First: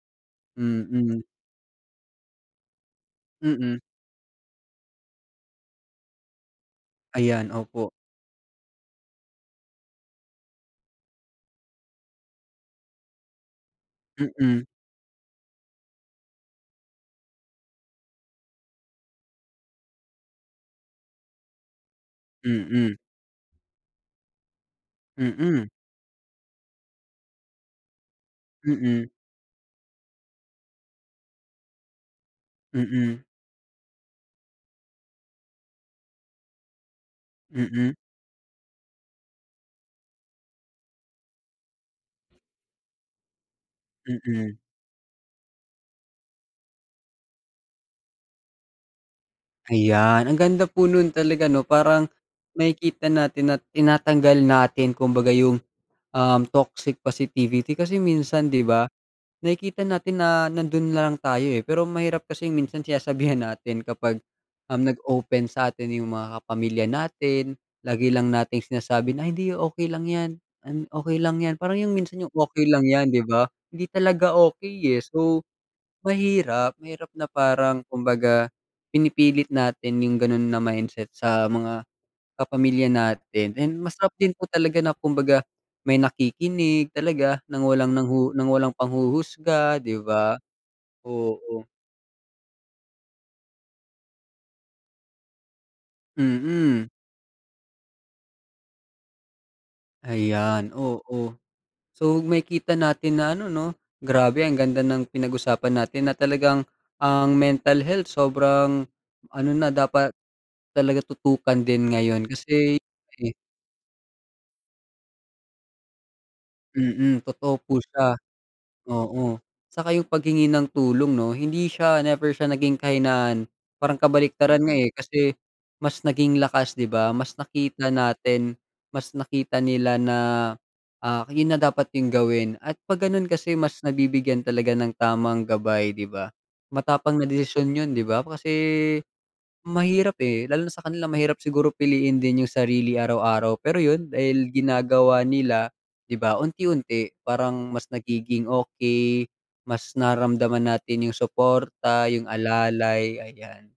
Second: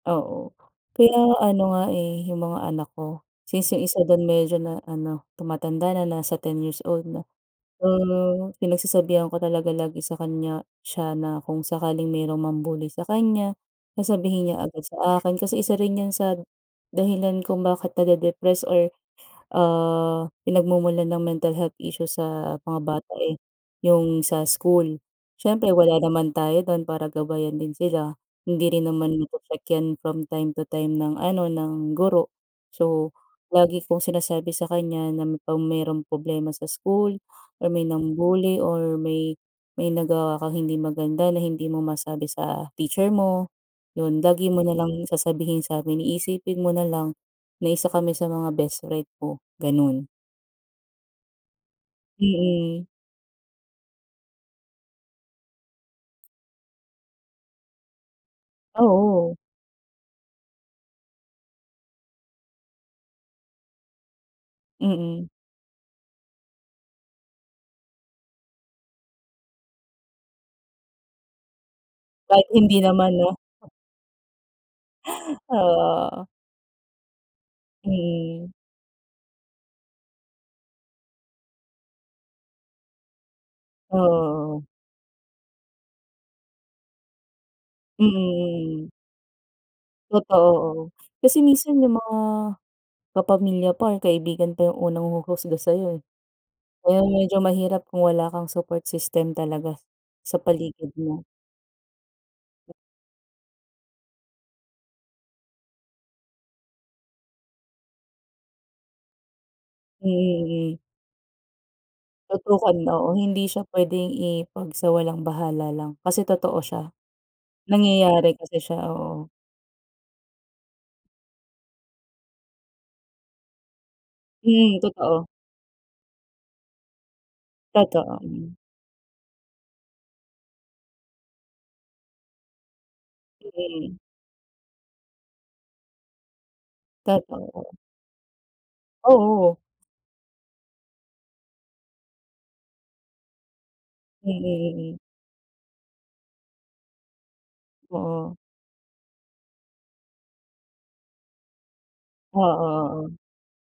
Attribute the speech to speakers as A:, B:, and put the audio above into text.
A: Oo, kaya
B: Mm.
A: ano nga, eh, yung mga anak ko since
B: Mm.
A: yung 1 dun medyo na ano tumatanda na nasa 10 years old na.
B: Ayan,
A: So,
B: opo.
A: pinagsasabihan ko talaga lagi sa kanya siya na kung sakaling mayrong mambully sa kanya, na sabihin niya
B: Mm.
A: agad sa akin kasi isa rin yan sa dahilan kung bakit nade-depressed or, ah, pinagmumulan ng mental health issues sa mga
B: Mm.
A: bata, eh, yung sa school. Siyempre
B: Mm.
A: wala naman tayo dun para gabayan din sila, hindi rin
B: Mm.
A: naman ma-protect yan from time to time ng ano ng guro. So
B: Mm.
A: lagi kong sinasabi sa kanya na pag merong problema sa school or may
B: Mm.
A: nambully or may may nagawa kang hindi maganda na hindi mo masabi sa teacher mo, yun lagi
B: Mm.
A: mo nalang sasabihin samin, iisipin mo nalang na 1 kami sa mga best friend mo, ganon.
B: Ayan, ang ganda po nun talaga ano parang,
A: Mm.
B: makikita natin na tinatanggal natin kumbaga yung, um, toxic positivity kasi minsan di ba,
A: Oo.
B: nakikita natin na nandun na lang tayo eh, pero mahirap kasing minsan sinasabihan natin kapag, um,
A: Mm.
B: nag-open satin yung mga pamilya natin lagi lang nating sinasabi na, "Hindi okey lang yan, okey lang yan," parang yung minsan yung
A: Kahit
B: okey
A: hindi
B: lang yan
A: naman
B: di
A: 'no?
B: ba, hindi talaga okey, eh, so,
A: Oo.
B: mahirap mahirap na parang kumbaga
A: Mm.
B: pinipilit natin yung ganun na mindset sa mga kapamilya natin. And masarap din po
A: Oo.
B: talaga na kumbaga may nakikinig, talaga ng walang nang nang walang
A: Mm, mm.
B: panghuhusga di ba?
A: Totoo oo, kasi
B: Oo.
A: minsan yung mga kapamilya pa, kaibigan pa, yung unang huhusga sayo, eh.
B: Mm.
A: Ngayon medyo mahirap kung wala kang support system talaga, sa
B: Ayan
A: paligid mo.
B: oo. So makikita natin na ano 'no, grabe ang ganda ng pinag-usapan natin na talagang ang mental health sobrang ano na
A: Mm,
B: dapat,
A: mm.
B: talaga tutukan din ngayon
A: Tutukan
B: kasi,
A: oo,
B: eh
A: hindi siya puwedeng i-pag sa walang bahala lang kasi totoo siya.
B: mm, totoo po siya.
A: Nangyayari kasi siya, oo.
B: Oo, saka yung paghingi ng tulong 'no hindi siya never siya naging kahinaan parang kabaliktaran nga,
A: Hmm,
B: eh,
A: totoo.
B: kasi mas naging lakas di ba, mas nakita
A: Totoo,
B: natin,
A: hmm.
B: mas nakita nila na, ah, yun na dapat yung gawin at pag ganun kasi mas
A: Today.
B: nabibigyan talaga ng tamang gabay di ba, matapang na
A: Totoo.
B: desisyon yun di ba, kasi,
A: Oo.
B: mahirap, eh, lalo na sa kanila mahirap siguro piliin din yung sarili araw-araw pero yun
A: Mm,
B: dahil
A: mm.
B: ginagawa nila, di ba unti-unti parang mas
A: Oo.
B: nagiging okey, mas nararamdaman natin yung suporta, yung
A: Oo, oo.
B: alalay, ayan.